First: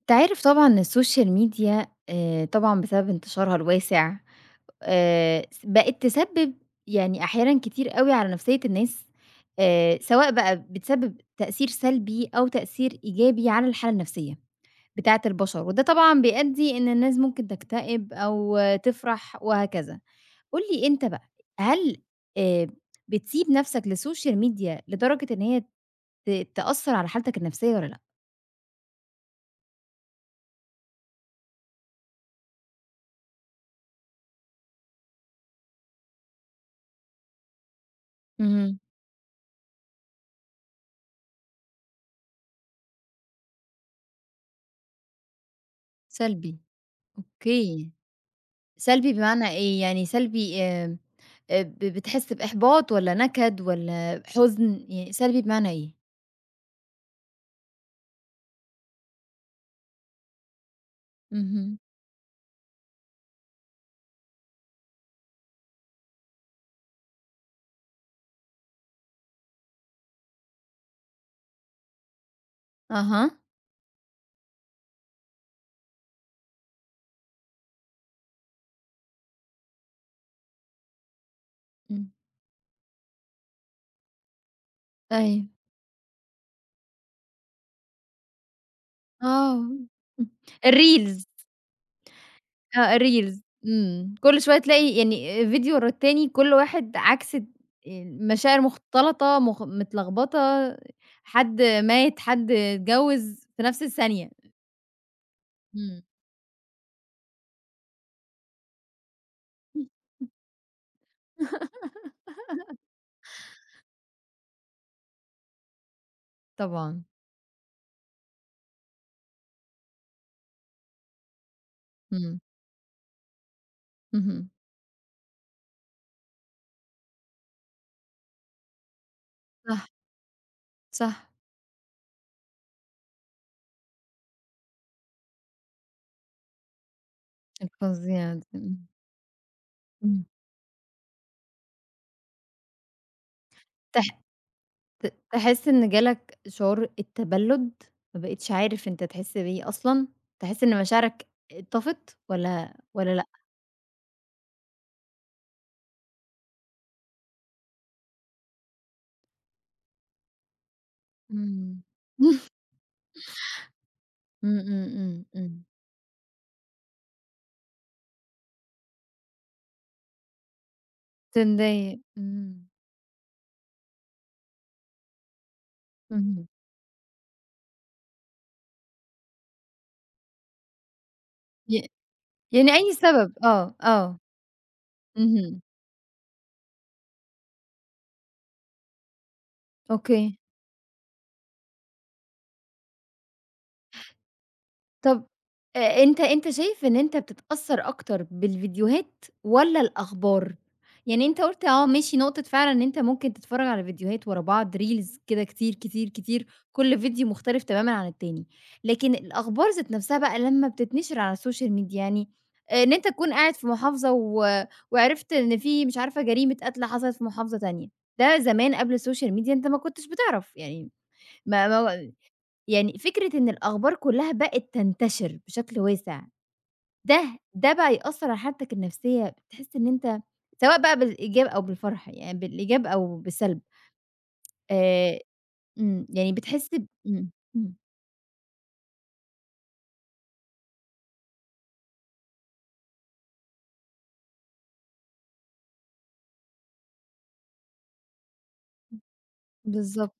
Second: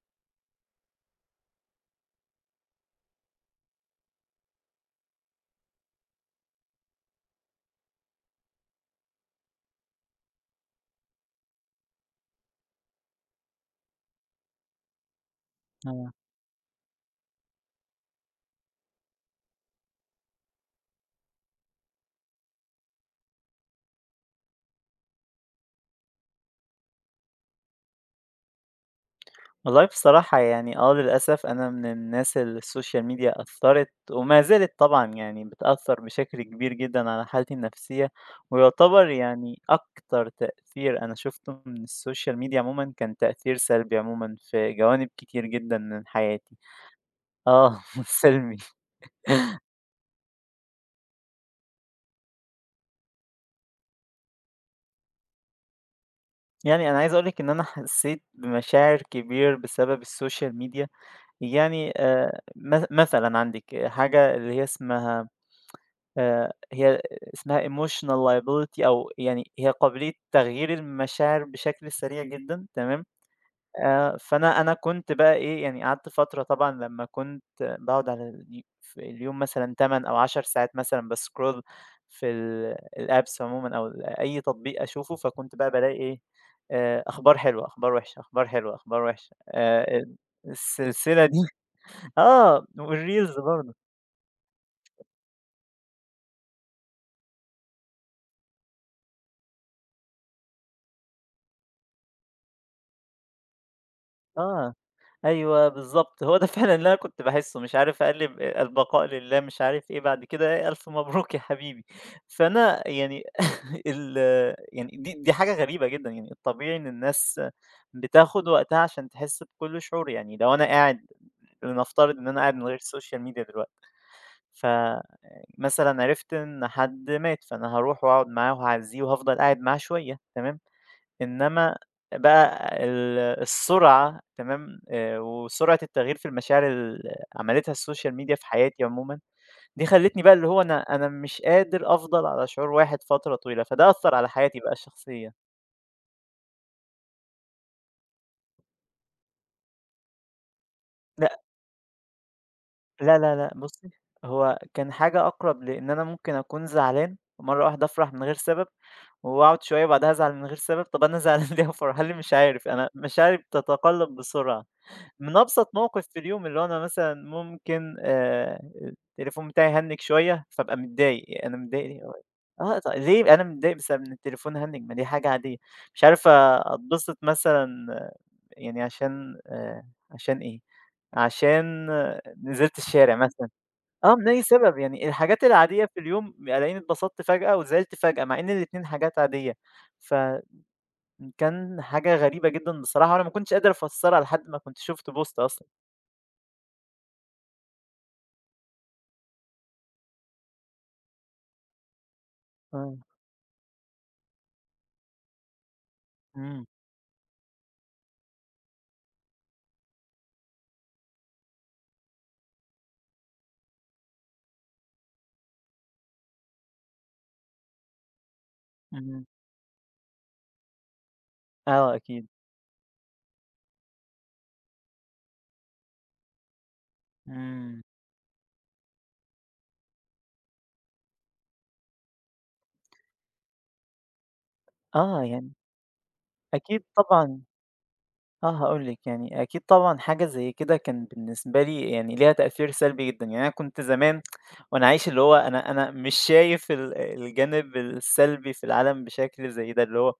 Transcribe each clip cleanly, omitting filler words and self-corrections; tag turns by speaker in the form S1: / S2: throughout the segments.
S1: أنت عارف طبعًا إن السوشيال ميديا طبعًا بسبب انتشارها الواسع، س بقت تسبب يعني أحيانًا كتير أوي على نفسية الناس، سواء بقى بتسبب تأثير سلبي أو تأثير إيجابي على الحالة النفسية بتاعة البشر، وده
S2: آه.
S1: طبعًا بيؤدي إن الناس ممكن تكتئب أو تفرح وهكذا. قُل لي أنت بقى، هل آآ بتسيب نفسك للسوشيال ميديا لدرجة إن هي تأثر على حالتك النفسية والّا لأ؟
S2: والله بصراحة للأسف أنا من الناس اللي السوشيال ميديا أثّرت وما زالت طبعًا يعني بتأثّر بشكل كبير جدًا على حالتي النفسية،
S1: اهم.
S2: ويعتبر يعني أكتر تأثير أنا شُفته من السوشيال ميديا عمومًا كان تأثير سلبي عمومًا في جوانب كتير جدًا من حياتي.
S1: سلبي.
S2: آه
S1: أوكي.
S2: سلبي.
S1: سلبي بمعنى إيه؟ يعني سلبي، آمم، ب بتحس بإحباط والّا نكد والّا حزن؟ يعني سلبي بمعنى إيه؟
S2: يعني أنا عايز أقول لِك إن أنا حسّيت بمشاعر كبير بسبب السوشيال ميديا،
S1: اهم.
S2: يعني مث مثلًا عندِك حاجة اللي هي اسمها هي اسمها emotional liability أو يعني هي قابلية تغيير المشاعر بشكل سريع جدًا تمام،
S1: أها.
S2: فأنا كنت بقى إيه، يعني قعدت فترة طبعًا لمّا كنت باقعد على ال في اليوم مثلًا 8 أو 10 ساعات مثلًا بscroll
S1: إمم.
S2: في الapps عمومًا أو ال أي تطبيق أشوفه،
S1: أيوه.
S2: فكنت بقى بالاقي إيه، أخبار حلوة، أخبار وحشة، أخبار حلوة، أخبار وحشة،
S1: آه. إمم.
S2: ال
S1: الreels.
S2: السلسلة دي آه
S1: آه،
S2: والreels
S1: الreels.
S2: برضه،
S1: إمم. كل شوية تلاقي يعني فيديو ورا التاني، كل واحد عكس مشاعر مختلطة، متلخبطة، حد مات، حد اتجوّز في نفس الثانية.
S2: آه. أيوه
S1: إمم.
S2: بالضبط، هو ده فعلًا اللي أنا كنت باحسّه، مش عارف أقلِّب البقاء لله مش عارف إيه، بعد كده إيه، ألف مبروك يا حبيبي. فأنا يعني ال يعني دي حاجة غريبة جدًا، يعني الطبيعي إن
S1: طبعًا.
S2: الناس بتاخد وقتها عشان تحس بكل شعور، يعني لو أنا قاعد لنفترض إن
S1: إمم.
S2: أنا قاعد من غير social media دلوقتي،
S1: اهم.
S2: فمثلًا عرفت إن حد مات، فأنا هاروح وأقعد معاه وهاعزّيه وهافضل قاعد معاه
S1: صح،
S2: شوية، تمام؟
S1: صح.
S2: إنما بقى ال السرعة تمام، وسرعة التغيير في المشاعر اللي عملتها السوشيال
S1: الفظيع
S2: ميديا في
S1: ده. إمم،
S2: حياتي عمومًا، دي خلّتني
S1: إمم.
S2: بقى اللي هو أنا مش قادر أفضل على شعور واحد فترة طويلة، فده
S1: تح
S2: أثّر على حياتي بقى
S1: ت
S2: الشخصية.
S1: تحس إن جالك شعور التبلد، ما بقيتش عارف أنت تحس بإيه أصلًا؟ تحس إن مشاعرك
S2: لأ،
S1: اتطفت والّا
S2: لا،
S1: لأ؟
S2: لا، لأ، بُصّي، هو كان حاجة أقرب لإن أنا ممكن أكون زعلان ومرّة واحدة أفرح من غير سبب، وأقعد شوية بعدها أزعل من غير سبب، طَب أنا زعلان ليه
S1: إمم.
S2: وفرحان ليه؟ مش عارف، أنا مشاعري بتتقلّب
S1: إمم،
S2: بسرعة.
S1: إمم، إمم،
S2: من
S1: إمم.
S2: أبسط موقف في اليوم، اللي هو أنا مثلًا ممكن التليفون بتاعي هنِّج شوية، فابقى متضايق، يعني أنا متضايق
S1: تتضايق.
S2: ليه؟
S1: إمم.
S2: آه، طب ليه أنا متضايق بسبب إن التليفون هنِّج؟ ما دي حاجة عادية، مش عارف
S1: اهم.
S2: أتبسط مثلًا آه، يعني عشان إيه؟
S1: ي
S2: عشان آه،
S1: يعني
S2: نزلت
S1: أي
S2: الشارع
S1: سبب،
S2: مثلًا،
S1: آه،
S2: آه،
S1: آه.
S2: من أي سبب، يعني الحاجات
S1: اهم.
S2: العادية في اليوم ألاقيني اتبسطت فجأة وزعلت فجأة، مع إن الاتنين حاجات عادية،
S1: أوكي.
S2: فكان حاجة غريبة جدًا بصراحة، وأنا ما كنتش قادر أفسّرها لحد ما كنت شُفت
S1: طب
S2: بوست أصلًا.
S1: أ أنت أنت شايف إن أنت بتتأثّر أكتر بالفيديوهات والّا الأخبار؟ يعني أنت قُلت آه، ماشي، نقطة فعلًا إن
S2: آه.
S1: أنت ممكن تتفرّج على فيديوهات ورا بعض reels كده كتير، كتير، كتير،
S2: إمم،
S1: كل فيديو مختلف تمامًا عن التاني، لكن الأخبار ذات نَفْسها بقى لمّا بتتنشر على السوشيال ميديا، يعني إن أنت تكون قاعد في محافظة و وعرفت إن في مش عارفة جريمة قتل حصلت في محافظة تانية، ده زمان قبل
S2: إمم،
S1: السوشيال ميديا أنت ما كنتش بتعرف يعني، ما
S2: آه
S1: ما
S2: أكيد،
S1: يعني فكرة إن الأخبار كلّها بقت تنتشر بشكل واسع، ده
S2: إمم،
S1: بقى يأثّر على حالتك النفسية، بتحس إن أنت سواء بقى بالإيجاب أو بالفرح، يعني بالإيجاب أو بالسلب، آآ
S2: آه يعني
S1: إمم، يعني بتحس
S2: أكيد
S1: ب إمم،
S2: طبعًا
S1: إمم.
S2: آه هاقول لِك يعني أكيد طبعًا حاجة زي كده كان بالنسبة لي يعني ليها تأثير سلبي جدًا، يعني أنا كنت زمان وأنا عايش اللي هو أنا مش شايف ال الجانب السلبي في العالم بشكل زي ده، اللي هو
S1: بالضبط.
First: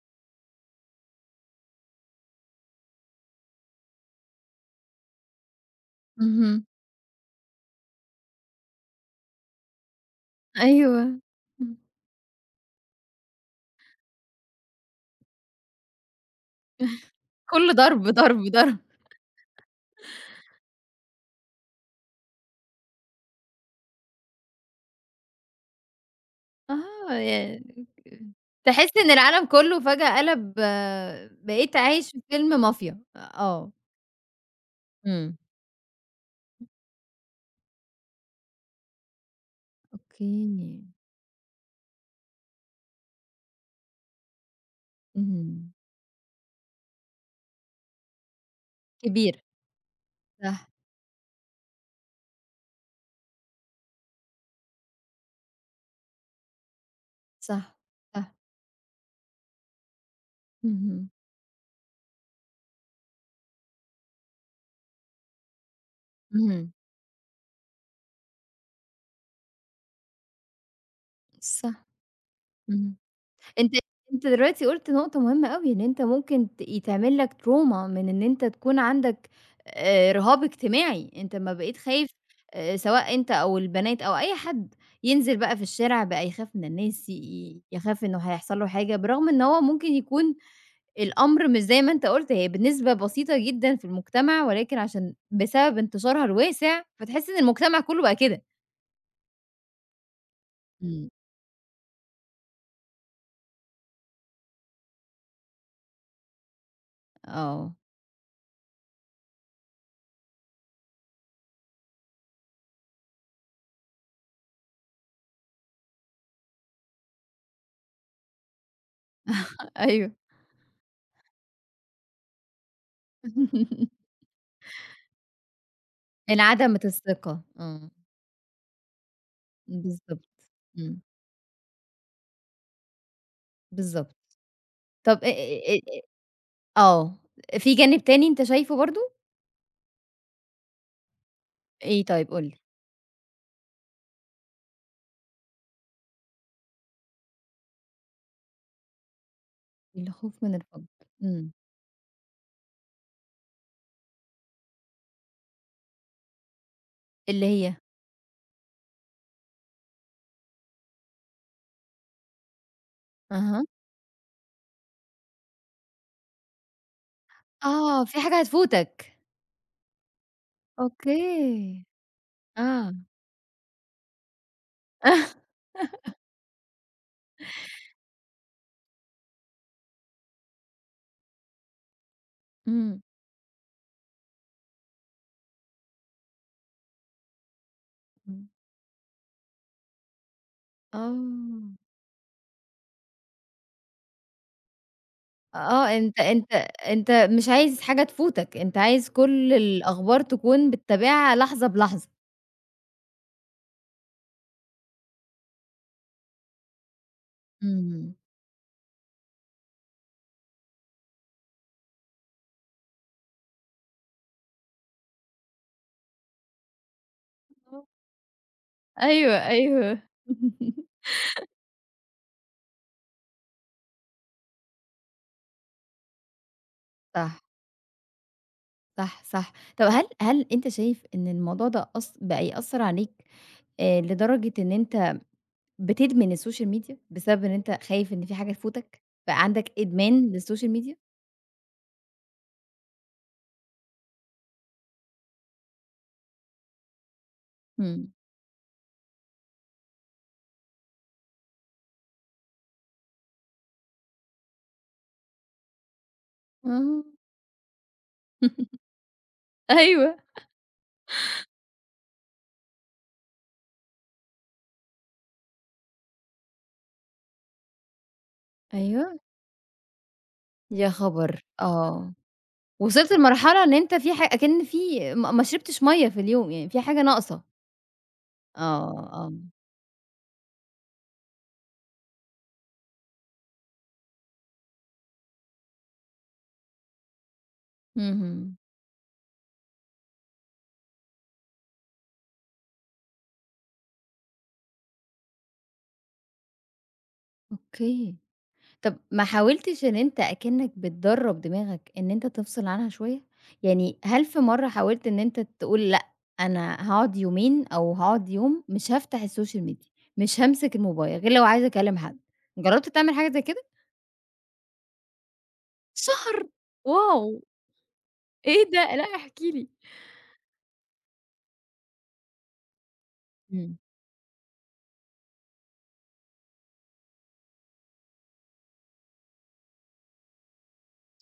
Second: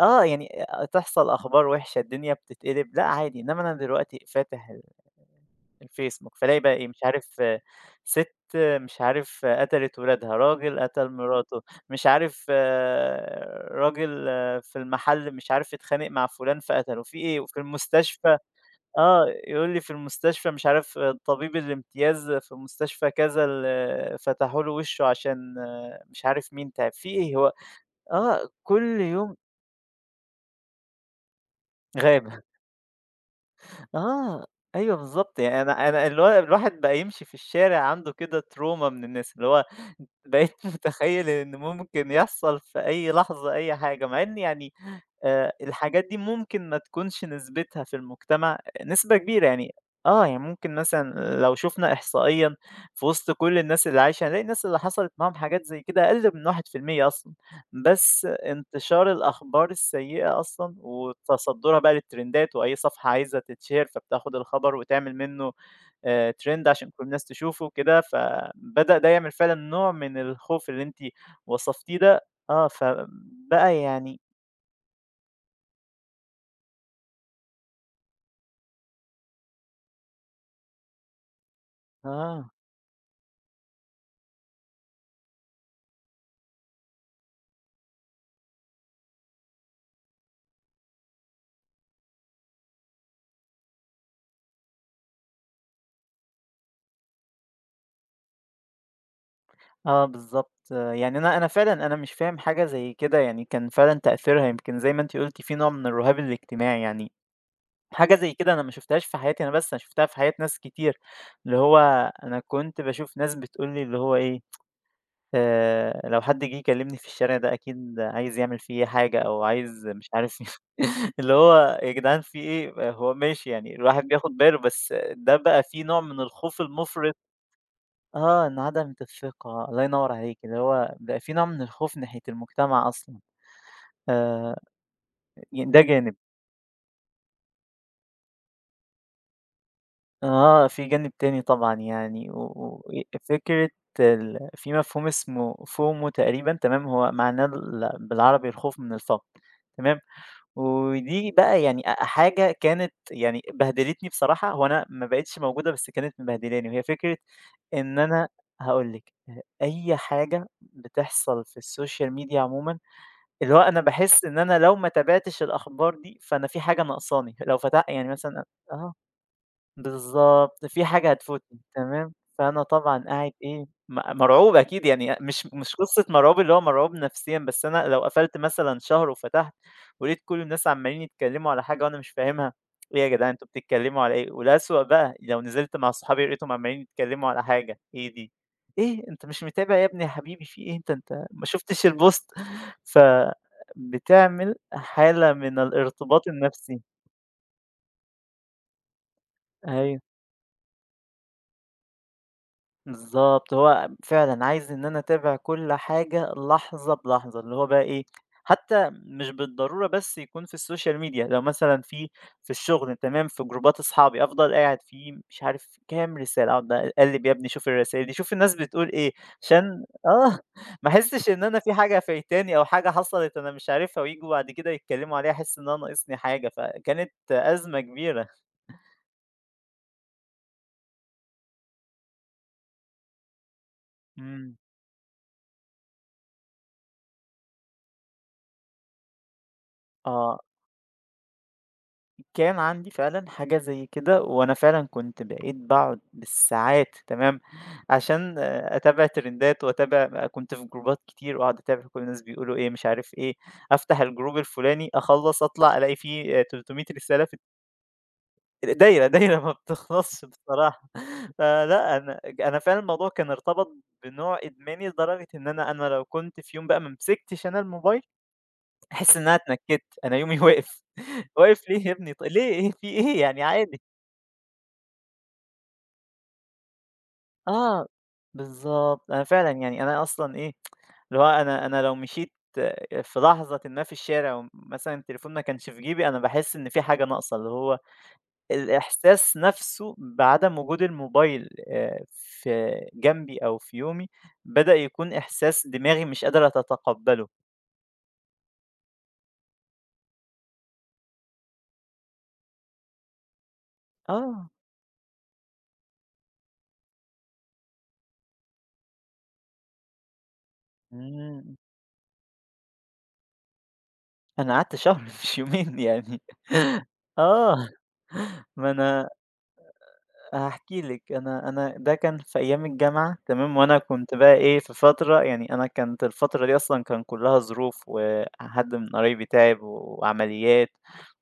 S2: آه يعني تحصل أخبار وحشة الدنيا بتتقلب، لأ عادي، إنما أنا دلوقتي فاتح الفيسبوك، فالاقي
S1: اهم.
S2: بقى إيه، مش عارف آه، سِت آه، مش عارف آه، قتلت ولادها، راجل قتل
S1: أيوه.
S2: مراته،
S1: إمم.
S2: مش عارف آه، راجل آه، في المحل مش عارف اتخانق مع فلان فقتله، في إيه؟ وفي
S1: كلّه ضرب، ضرب،
S2: المستشفى
S1: ضرب.
S2: آه، يقول لي في المستشفى مش عارف آه، طبيب الامتياز في مستشفى كذا ال فتحوا له وشه عشان آه، مش عارف مين تعب، في
S1: آه،
S2: إيه هو
S1: يعني
S2: آه،
S1: تحس
S2: كل
S1: إن
S2: يوم
S1: العالم كلّه فجأة قلب. آه، بقيت عايش في
S2: غابة،
S1: فيلم مافيا. آه.
S2: آه، أيوه
S1: إمم.
S2: بالضبط، يعني أنا اللي هو الواحد بقى يمشي في الشارع عنده كده تروما من الناس، اللي هو
S1: أوكي.
S2: بقيت متخيّل إن ممكن يحصل في أي لحظة أي حاجة، مع إن يعني
S1: اهم.
S2: الحاجات دي ممكن ما تكونش نسبتها في المجتمع نسبة
S1: كبير.
S2: كبيرة يعني آه، يعني
S1: صح.
S2: ممكن مثلًا لو شُفنا إحصائيًا في وسط كل الناس اللي عايشة، هنلاقي الناس اللي حصلت معاهم حاجات زي كده أقل من 1% أصلًا،
S1: صح،
S2: بس
S1: صح.
S2: انتشار الأخبار السيئة أصلًا
S1: اهم.
S2: وتصدُّرها بقى للترندات وأي صفحة عايزة تتشهر، فبتاخد الخبر وتعمل منّه trend
S1: اهم.
S2: عشان كل الناس تشوفه وكده، فبدأ ده يعمل فعلًا نوع من الخوف اللي أنتِ
S1: صح.
S2: وصفتيه ده آه،
S1: اهم. أنت
S2: فبقى يعني
S1: أنت دلوقتي قُلت نقطة مهمة أوي، إن أنت ممكن يتعمل لك تروما من إن أنت تكون عندك رهاب اجتماعي. أنت أمّا بقيت خايف،
S2: آه،
S1: سواء أنت أو البنات أو أي حد ينزل بقى في الشارع بقى يخاف من الناس، يخاف إنه هيحصل له حاجة، برغم إن هو ممكن يكون الأمر مش زي ما أنت قُلت، هي بنسبة بسيطة جدًا في المجتمع، ولكن عشان بسبب انتشارها الواسع، فتحس إن المجتمع كله بقى كده.
S2: آه بالضبط.
S1: إمم.
S2: يعني أنا فعلًا أنا مش فاهم حاجة زي كده، يعني كان فعلًا تأثيرها يمكن زي ما أنتِ قُلتِ في نوع من الرهاب الاجتماعي، يعني
S1: آه.
S2: حاجة زي كده أنا ما شُفتهاش في حياتي أنا بس، أنا شُفتها في حياة ناس كتير، اللي هو أنا كنت باشوف ناس بتقول لي اللي هو إيه لو حد جِه يكلمني في الشارع ده أكيد عايز يعمل فيّا حاجة أو عايز مش
S1: أيوه.
S2: عارف اللي هو يا جدعان في إيه؟ آه، هو ماشي يعني الواحد بياخد باله، بس ده بقى في نوع من الخوف
S1: انعدمت
S2: المُفرط
S1: الثقة. آه.
S2: آه، إن عدم الثقة، الله ينوّر
S1: بالضبط.
S2: عليك، اللي هو
S1: إمم.
S2: بقى في نوع من الخوف ناحية المجتمع أصلًا،
S1: بالضبط.
S2: آآ
S1: طب أ
S2: ي
S1: أ
S2: ده جانب.
S1: أ آه، في جانب تاني أنت شايفه برضه؟
S2: آه، في جانب تاني طبعًا
S1: إيه طيب
S2: يعني، و
S1: قُل لي؟
S2: و إيه، فكرة ال في مفهوم اسمه FOMO تقريبًا تمام، هو معناه ال بالعربي الخوف من الفقد تمام،
S1: الخوف من الفقد.
S2: ودي
S1: إمم.
S2: بقى يعني أ حاجة كانت يعني بهدلتني بصراحة، هو أنا ما بقتش موجودة بس كانت مبهدلاني، وهي فكرة
S1: اللي هي؟
S2: إن أنا هاقول لِك، أي حاجة بتحصل في السوشيال ميديا عمومًا، اللي هو
S1: أها.
S2: أنا باحس إن أنا لو ما تابعتش الأخبار دي، فأنا في حاجة ناقصاني، لو فتح
S1: آه،
S2: يعني
S1: في حاجة
S2: مثلًا آه.
S1: هتفوتك.
S2: بالضبط، في حاجة هتفوتني،
S1: أوكي.
S2: تمام، فأنا
S1: آه.
S2: طبعًا قاعد إيه، م مرعوب أكيد يعني مش مش قصة مرعوب اللي هو مرعوب نفسيًا، بس أنا لو قفلت مثلًا شهر وفتحت ولقيت كل الناس عمّالين يتكلموا على حاجة وأنا مش فاهمها،
S1: إمم،
S2: إيه يا جدعان أنتم بتتكلموا على إيه؟ والأسوأ بقى لو نزلت مع صحابي لقيتهم عمّالين يتكلموا على حاجة، إيه دي؟
S1: إمم.
S2: إيه أنت مش متابع يا ابني يا حبيبي في إيه أنت ما
S1: آه،
S2: شُفتش البوست؟ فبتعمل حالة من
S1: آه. أنت
S2: الارتباط
S1: أنت
S2: النفسي،
S1: أنت مش عايز حاجة تفوتك، أنت عايز كل
S2: أيوه.
S1: الأخبار تكون بتتابعها لحظة بلحظة.
S2: بالضبط، هو فعلًا عايز إن أنا أتابع كل حاجة لحظة بلحظة، اللي هو بقى إيه،
S1: إمم.
S2: حتى مش بالضرورة بس يكون في السوشيال ميديا، لو مثلًا في في الشغل تمام، في جروبات أصحابي أفضل قاعد فيه مش عارف كام رسالة، أقعد بقى أقلِّب يا ابني شوف الرسايل دي، شوف الناس بتقول إيه،
S1: أيوه،
S2: عشان
S1: أيوه.
S2: آه، ما أحسّش إن أنا في حاجة فايتاني أو حاجة حصلت أنا مش عارفها وييجوا بعد كده يتكلموا عليها أحس إن أنا ناقصني حاجة، فكانت
S1: صح،
S2: أزمة كبيرة.
S1: صح، صح. طب هل أنت شايف إن الموضوع ده بقى يأثّر عليك لدرجة
S2: إمم،
S1: إن أنت بتدمن السوشيال ميديا، بسبب إن أنت خايف إن في حاجة تفوتك، بقى عندك إدمان
S2: آه.
S1: للسوشيال ميديا؟
S2: كان عندي فعلًا حاجة زي كده، وأنا فعلًا كنت بقيت باقعد بالساعات تمام،
S1: إمم.
S2: عشان آه، أتابع ترندات وأتابع كنت في جروبات كتير وأقعد أتابع كل الناس بيقولوا إيه، مش عارف إيه، أفتح الجروب الفلاني أخلّص أطلع ألاقي فيه 300
S1: آه.
S2: رسالة في دايرة، دايرة ما
S1: أيوه.
S2: بتخلصش بصراحة. فلأ، أنا فعلًا الموضوع كان ارتبط بنوع إدماني لدرجة إن أنا لو كنت في يوم بقى ما مسكتش أنا الموبايل، أحس
S1: أيوه،
S2: إن أنا اتنكدت، أنا يومي وقف،
S1: يا خبر!
S2: واقف ليه يا
S1: آه.
S2: ابني ط ليه ايه في
S1: وصلت
S2: إيه يعني
S1: لمرحلة إن
S2: عادي.
S1: أنت في أكِن في ما شربتش مَيّة في اليوم، يعني في حاجة ناقصة.
S2: آه،
S1: آه،
S2: بالضبط، أنا
S1: آه.
S2: فعلًا يعني أنا أصلًا إيه، اللي هو أنا لو مشيت آه، في لحظةٍ ما في الشارع ومثلًا التليفون ما كانش في جيبي، أنا باحس إن في حاجة ناقصة، اللي هو
S1: اهم.
S2: الإحساس نفسه بعدم وجود الموبايل في جنبي أو في يومي، بدأ يكون إحساس دماغي مش قادرة تتقبله.
S1: أوكي. طب ما حاولتش إن أنت أكنك بتدرّب دماغك إن أنت تفصل عنها شوية؟ يعني هل في
S2: آه،
S1: مرّة حاولت إن أنت تقول لأ، أنا هاقعد يومين أو هاقعد يوم مش هافتح السوشيال ميديا، مش هامسك الموبايل غير لو
S2: إمم،
S1: عايزة أكلم حد، جرّبت تعمل حاجة زي كده؟
S2: أنا قعدت شهر مش يومين يعني،
S1: شهر! واو!
S2: آه،
S1: إيه
S2: ما
S1: ده؟
S2: أنا
S1: لأ احكِ لي.
S2: هاحكي لِك، أنا أنا ده كان في أيام الجامعة تمام،
S1: إمم.
S2: وأنا كنت بقى إيه، في فترة يعني أنا كانت الفترة دي أصلًا كان كلّها ظروف، وحد من قرايبي تعب وعمليات،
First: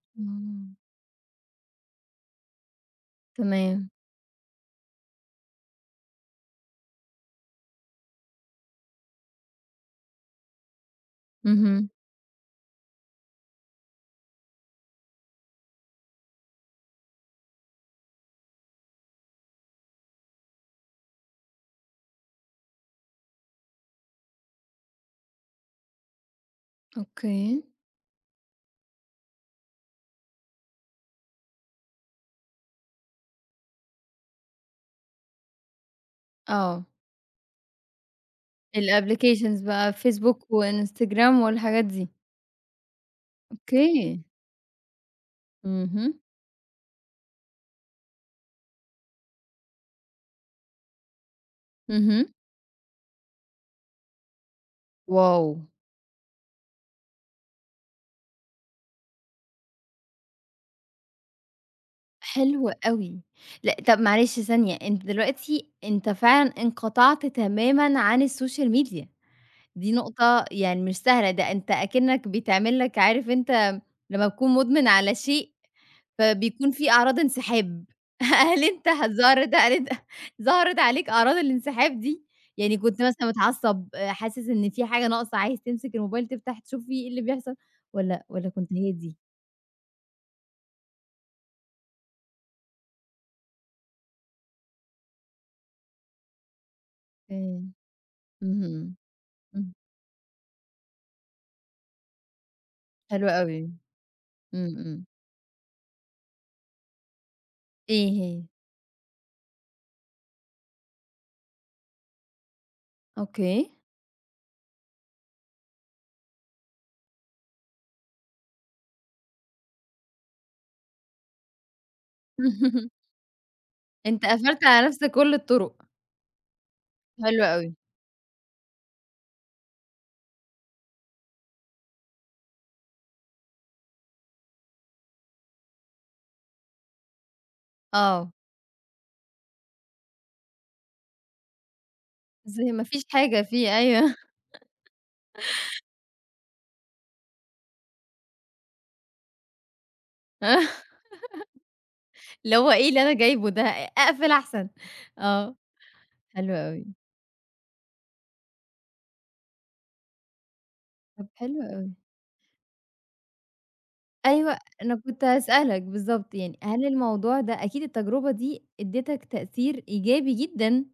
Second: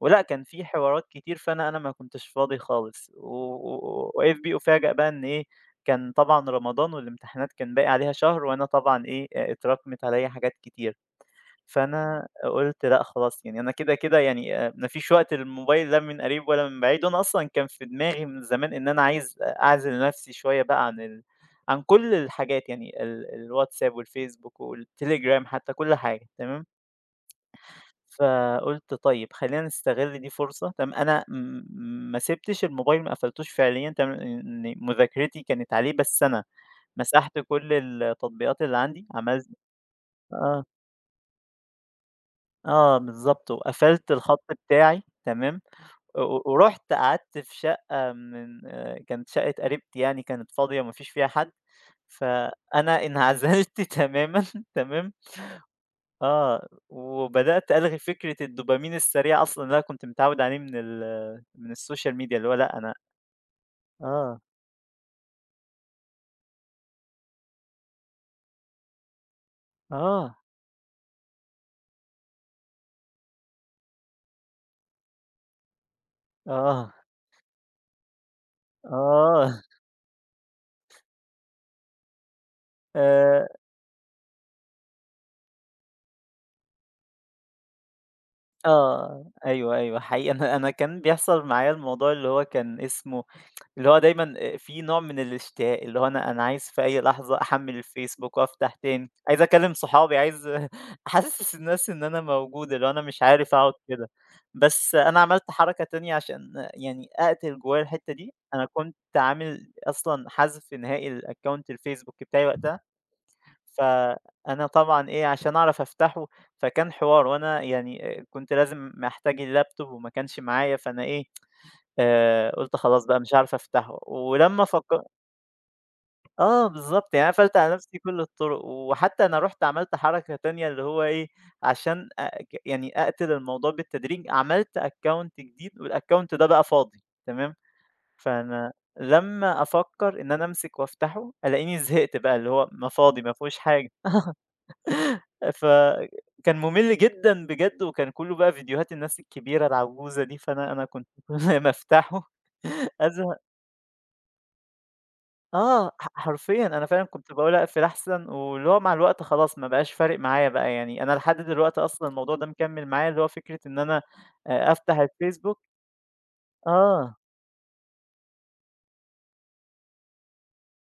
S2: ولأ كان في
S1: إمم.
S2: حوارات كتير، فأنا ما كنتش فاضي خالص، و
S1: تمام.
S2: و وإذ بي أُفاجأ بقى إن إيه، كان طبعًا رمضان والامتحانات كان باقي عليها شهر، وأنا طبعًا إيه، اتراكمت عليَّ حاجات كتير.
S1: اهم.
S2: فأنا قُلت لأ خلاص، يعني أنا كده، كده يعني ما فيش وقت للموبايل لا من قريب ولا من بعيد، وأنا أصلًا كان في دماغي من زمان إن أنا عايز أعزل نَفْسي شوية بقى عن ال عن كل الحاجات يعني ال الWhatsApp والFacebook والTelegram حتى كل حاجة تمام،
S1: أوكي.
S2: فقُلت طيب خلّينا نستغل دي فرصة تمام، أنا م ما سِبتش الموبايل ما قفلتوش فعليًا تمام، لإن مذاكرتي كانت عليه، بس أنا
S1: آه.
S2: مسحت كل التطبيقات اللي عندي، عملت
S1: الapplications بقى فيسبوك
S2: آه.
S1: وإنستجرام والحاجات دي.
S2: آه، بالضبط، وقفلت
S1: أوكي.
S2: الخط بتاعي تمام،
S1: اهم.
S2: و ورُحت قعدت في شقة من آه، كانت شقة قريبتي يعني كانت فاضية ما فيش فيها حد،
S1: اهم.
S2: فأنا انعزلت تمامًا تمام،
S1: واو!
S2: آه، وبدأت ألغي فكرة الدوبامين السريع أصلًا اللي أنا كنت متعود عليه من ال من الSocial media اللي هو
S1: حلو
S2: لأ أنا
S1: أوي. لأ، طب معلش
S2: آه،
S1: ثانية، أنت دلوقتي أنت فعلًا انقطعت تمامًا عن الSocial media، دي
S2: آه،
S1: نقطة يعني مش سهلة، ده أنت أكنّك بيتعمل لك. عارف أنت لمّا تكون مدمن على شيء، فبيكون في
S2: آه،
S1: أعراض انسحاب. هل أنت ظهرت
S2: آه،
S1: عليك ظهرت عليك أعراض الانسحاب دي؟ يعني كنت مثلًا
S2: آآ،
S1: متعصب، حاسس إن في حاجة ناقصة، عايز تمسك الموبايل تفتح تشوف في إيه اللي بيحصل والّا كنت هادي؟
S2: آه، أيوه، أيوه، حقيقي أنا كان بيحصل معايا الموضوع اللي هو كان اسمه اللي هو دايمًا في نوع من الاشتياق، اللي هو أنا عايز في أي
S1: آآ،
S2: لحظة أحمّل الفيسبوك
S1: اهم.
S2: وأفتح تاني، عايز
S1: إمم.
S2: أكلم صحابي، عايز أحسّس الناس إن أنا موجود، اللي هو أنا مش
S1: حلو
S2: عارف
S1: أوي.
S2: أقعد كده.
S1: إمم،
S2: بس
S1: إمم.
S2: أنا عملت حركة تانية عشان يعني أقتل جوايا الحتّة
S1: إيه
S2: دي،
S1: هي؟
S2: أنا كنت عامل أصلًا حذف نهائي لأكونت الفيسبوك بتاعي وقتها،
S1: أوكي.
S2: فأنا طبعًا إيه، عشان أعرف أفتحه فكان حوار، وأنا يعني كنت لازم محتاج اللاب توب وما كانش معايا، فأنا إيه، قُلت خلاص بقى مش هاعرف أفتحه،
S1: أنت قفلت
S2: ولمّا فك
S1: على نفسك كل الطرق.
S2: آه بالضبط، يعني أنا
S1: حلو
S2: قفلت
S1: أوي.
S2: على نفسي كل الطرق، وحتى أنا رُحت عملت حركة تانية اللي هو إيه، عشان أ ك يعني أقتل الموضوع بالتدريج، عملت account جديد والaccount ده بقى فاضي تمام،
S1: آه.
S2: فأنا لمّا أفكر إن أنا أمسك وأفتحه، ألاقيني زهقت بقى اللي هو
S1: زي ما
S2: ما
S1: فيش
S2: فاضي ما
S1: حاجة
S2: فيهوش
S1: فيه،
S2: حاجة،
S1: أيوه.
S2: فكان مُمِل جدًا بجد، وكان كُلّه بقى فيديوهات الناس الكبيرة العجوزة دي، فأنا كنت كل ما أفتحه
S1: اللي هو إيه اللي أنا
S2: أزهق.
S1: جايبه ده، أقفل أحسن. آه.
S2: آه، ح
S1: حلو
S2: حرفيًا
S1: أوي.
S2: أنا فعلًا كنت باقول أقفل أحسن، واللي هو مع الوقت خلاص ما بقاش فارق معايا بقى يعني، أنا
S1: طب،
S2: لحد
S1: حلو
S2: دلوقتي
S1: أوي.
S2: أصلًا الموضوع ده مكمّل معايا، اللي هو فكرة إن أنا
S1: أيوه، أنا
S2: أفتح
S1: كنت
S2: الFacebook
S1: هاسألك بالضبط يعني، هل
S2: آه،
S1: الموضوع ده أكيد التجربة دي ادّتك تأثير إيجابي جدًا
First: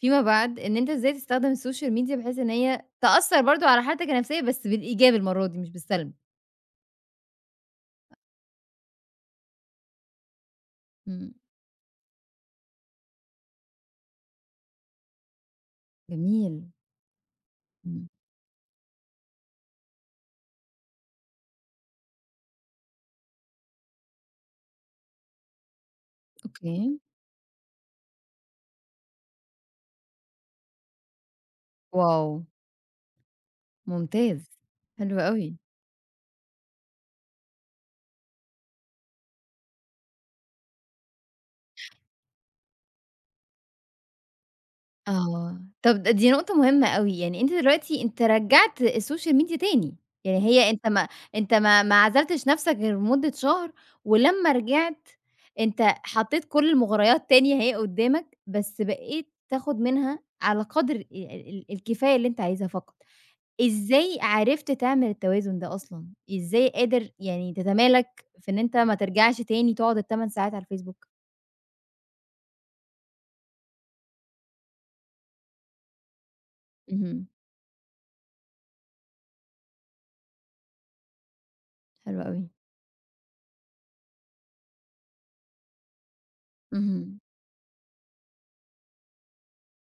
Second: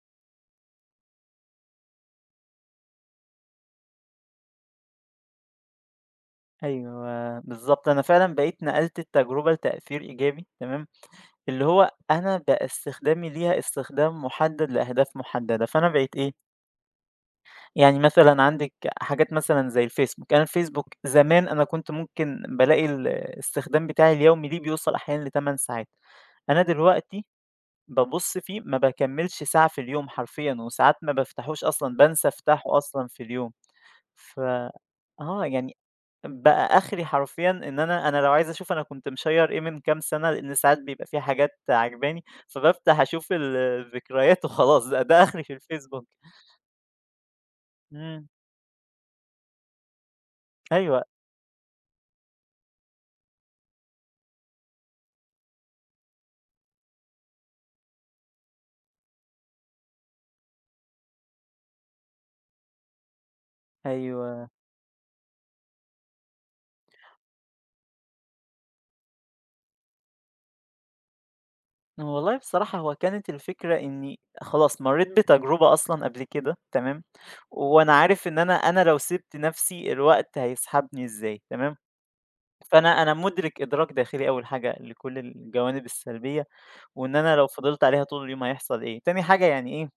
S1: فيما بعد، إن أنت إزاي تستخدم السوشيال ميديا بحيث إن هي تأثّر برضه على حالتك النفسية، بس بالإيجاب المرّة دي مش بالسلب.
S2: أيوه بالضبط، أنا فعلًا بقيت نقلت التجربة لتأثير إيجابي تمام،
S1: إمم.
S2: اللي هو أنا بقى استخدامي ليها استخدام محدد لأهداف محددة، فأنا بقيت إيه،
S1: جميل.
S2: يعني
S1: إمم.
S2: مثلًا عندِك حاجات مثلًا زي الFacebook، أنا الFacebook زمان أنا كنت ممكن بالاقي الاستخدام بتاعي اليومي ليه بيوصل أحيانًا ل8 ساعات. أنا
S1: أوكي.
S2: دلوقتي بابُص فيه ما باكمّلش ساعة في اليوم حرفيًا، وساعات ما بافتحوش أصلًا،
S1: واو!
S2: بانسى أفتحه أصلًا في اليوم. ف
S1: ممتاز. حلو
S2: آه،
S1: أوي.
S2: يعني بقى آخري حرفيًا إن أنا لو عايز أشوف أنا كنت مشيّر إيه من كام سَنة، لإن ساعات بيبقى في حاجات عاجباني، فبافتح أشوف ال الذكريات وخلاص، ده آخري في
S1: آه، طب
S2: الفيسبوك.
S1: دي نقطة مهمة أوي، يعني أنت دلوقتي أنت
S2: إمم،
S1: رجّعت السوشيال ميديا تاني، يعني هي أنت
S2: أيوه،
S1: ما أنت ما ما عزلتش نفْسك غير لمدة شهر، ولمّا رجعت أنت حطيت كل المغريات تاني أهي قدّامك، بس بقيت تاخد منها على قدر ال ال الكفاية اللي أنت عايزها فقط. إزاي
S2: أيوه.
S1: عرفت تعمل التوازن ده أصلًا؟ إزاي قادر يعني تتمالك في إن أنت ما ترجعش تاني تقعد ال8 ساعات على الفيسبوك؟
S2: والله بصراحة هو كانت الفكرة إني خلاص مرّيت بتجربة أصلًا قبل كده تمام،
S1: اهم.
S2: وأنا عارف إن أنا لو سِبت نَفْسي الوقت هيسحبني إزاي تمام،
S1: حلو أوي.
S2: فأنا مُدرِك إدراك داخلي أول حاجة لكل الجوانب السلبية، وإن
S1: اهم.
S2: أنا لو فضلت عليها طول اليوم هيحصل إيه، تاني حاجة يعني إيه،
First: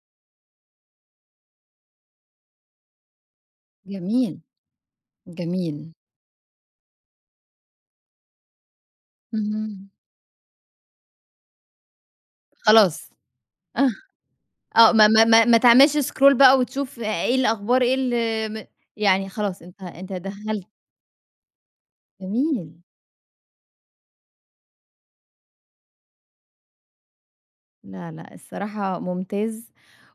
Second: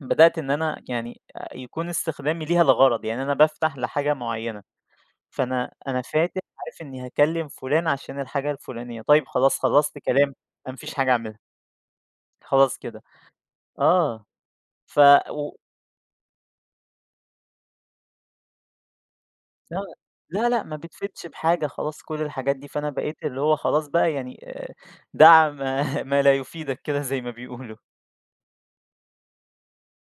S2: بدأت إن أنا يعني يكون استخدامي ليها لغرض، يعني أنا بافتح لحاجة
S1: جميل،
S2: معيّنة، فأنا
S1: جميل.
S2: أنا فاتح عارف إني هاكلّم فُلان عشان الحاجة الفُلانية، طيب خلاص
S1: اهم.
S2: خلّصت كلام، أنا ما فيش حاجة أعملها، خلاص كده.
S1: خلاص. آه.
S2: آه.
S1: آه،
S2: ف
S1: ما ما ما
S2: و
S1: ما تعملش scroll بقى وتشوف إيه الأخبار، إيه ال م يعني خلاص
S2: لأ،
S1: أنت
S2: لا، لأ،
S1: دخّلت.
S2: ما بتفيدش بحاجة خلاص كل الحاجات دي،
S1: جميل.
S2: فأنا بقيت اللي هو خلاص بقى يعني دع ما ما لا يفيدك كده زي ما بيقولوا.
S1: لا، لأ، الصراحة ممتاز،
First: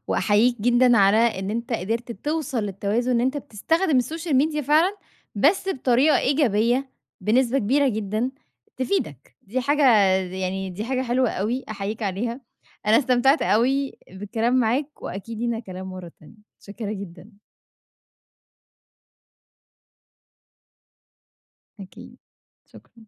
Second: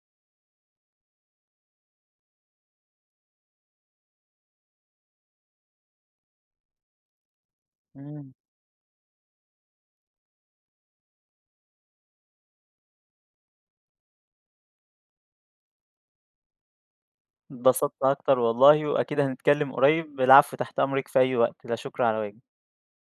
S1: وأحييك جدًا على إن أنت قدرت توصل للتوازن، إن أنت بتستخدم السوشيال ميديا فعلًا، بس بطريقة إيجابية بنسبة كبيرة جدًا
S2: إمم،
S1: تفيدك، دي حاجة حلوة أوي، أحييك عليها. أنا استمتعت أوي بالكلام معاك، وأكيد لينا كلام مرة تانية. متشكرة جدًا.
S2: اتبسطت أكتر والله، وأكيد هنتكلم قريب. العفو، تحت أمرِك في أي وقت، لا شكر على
S1: أكيد.
S2: واجب.
S1: شكرًا.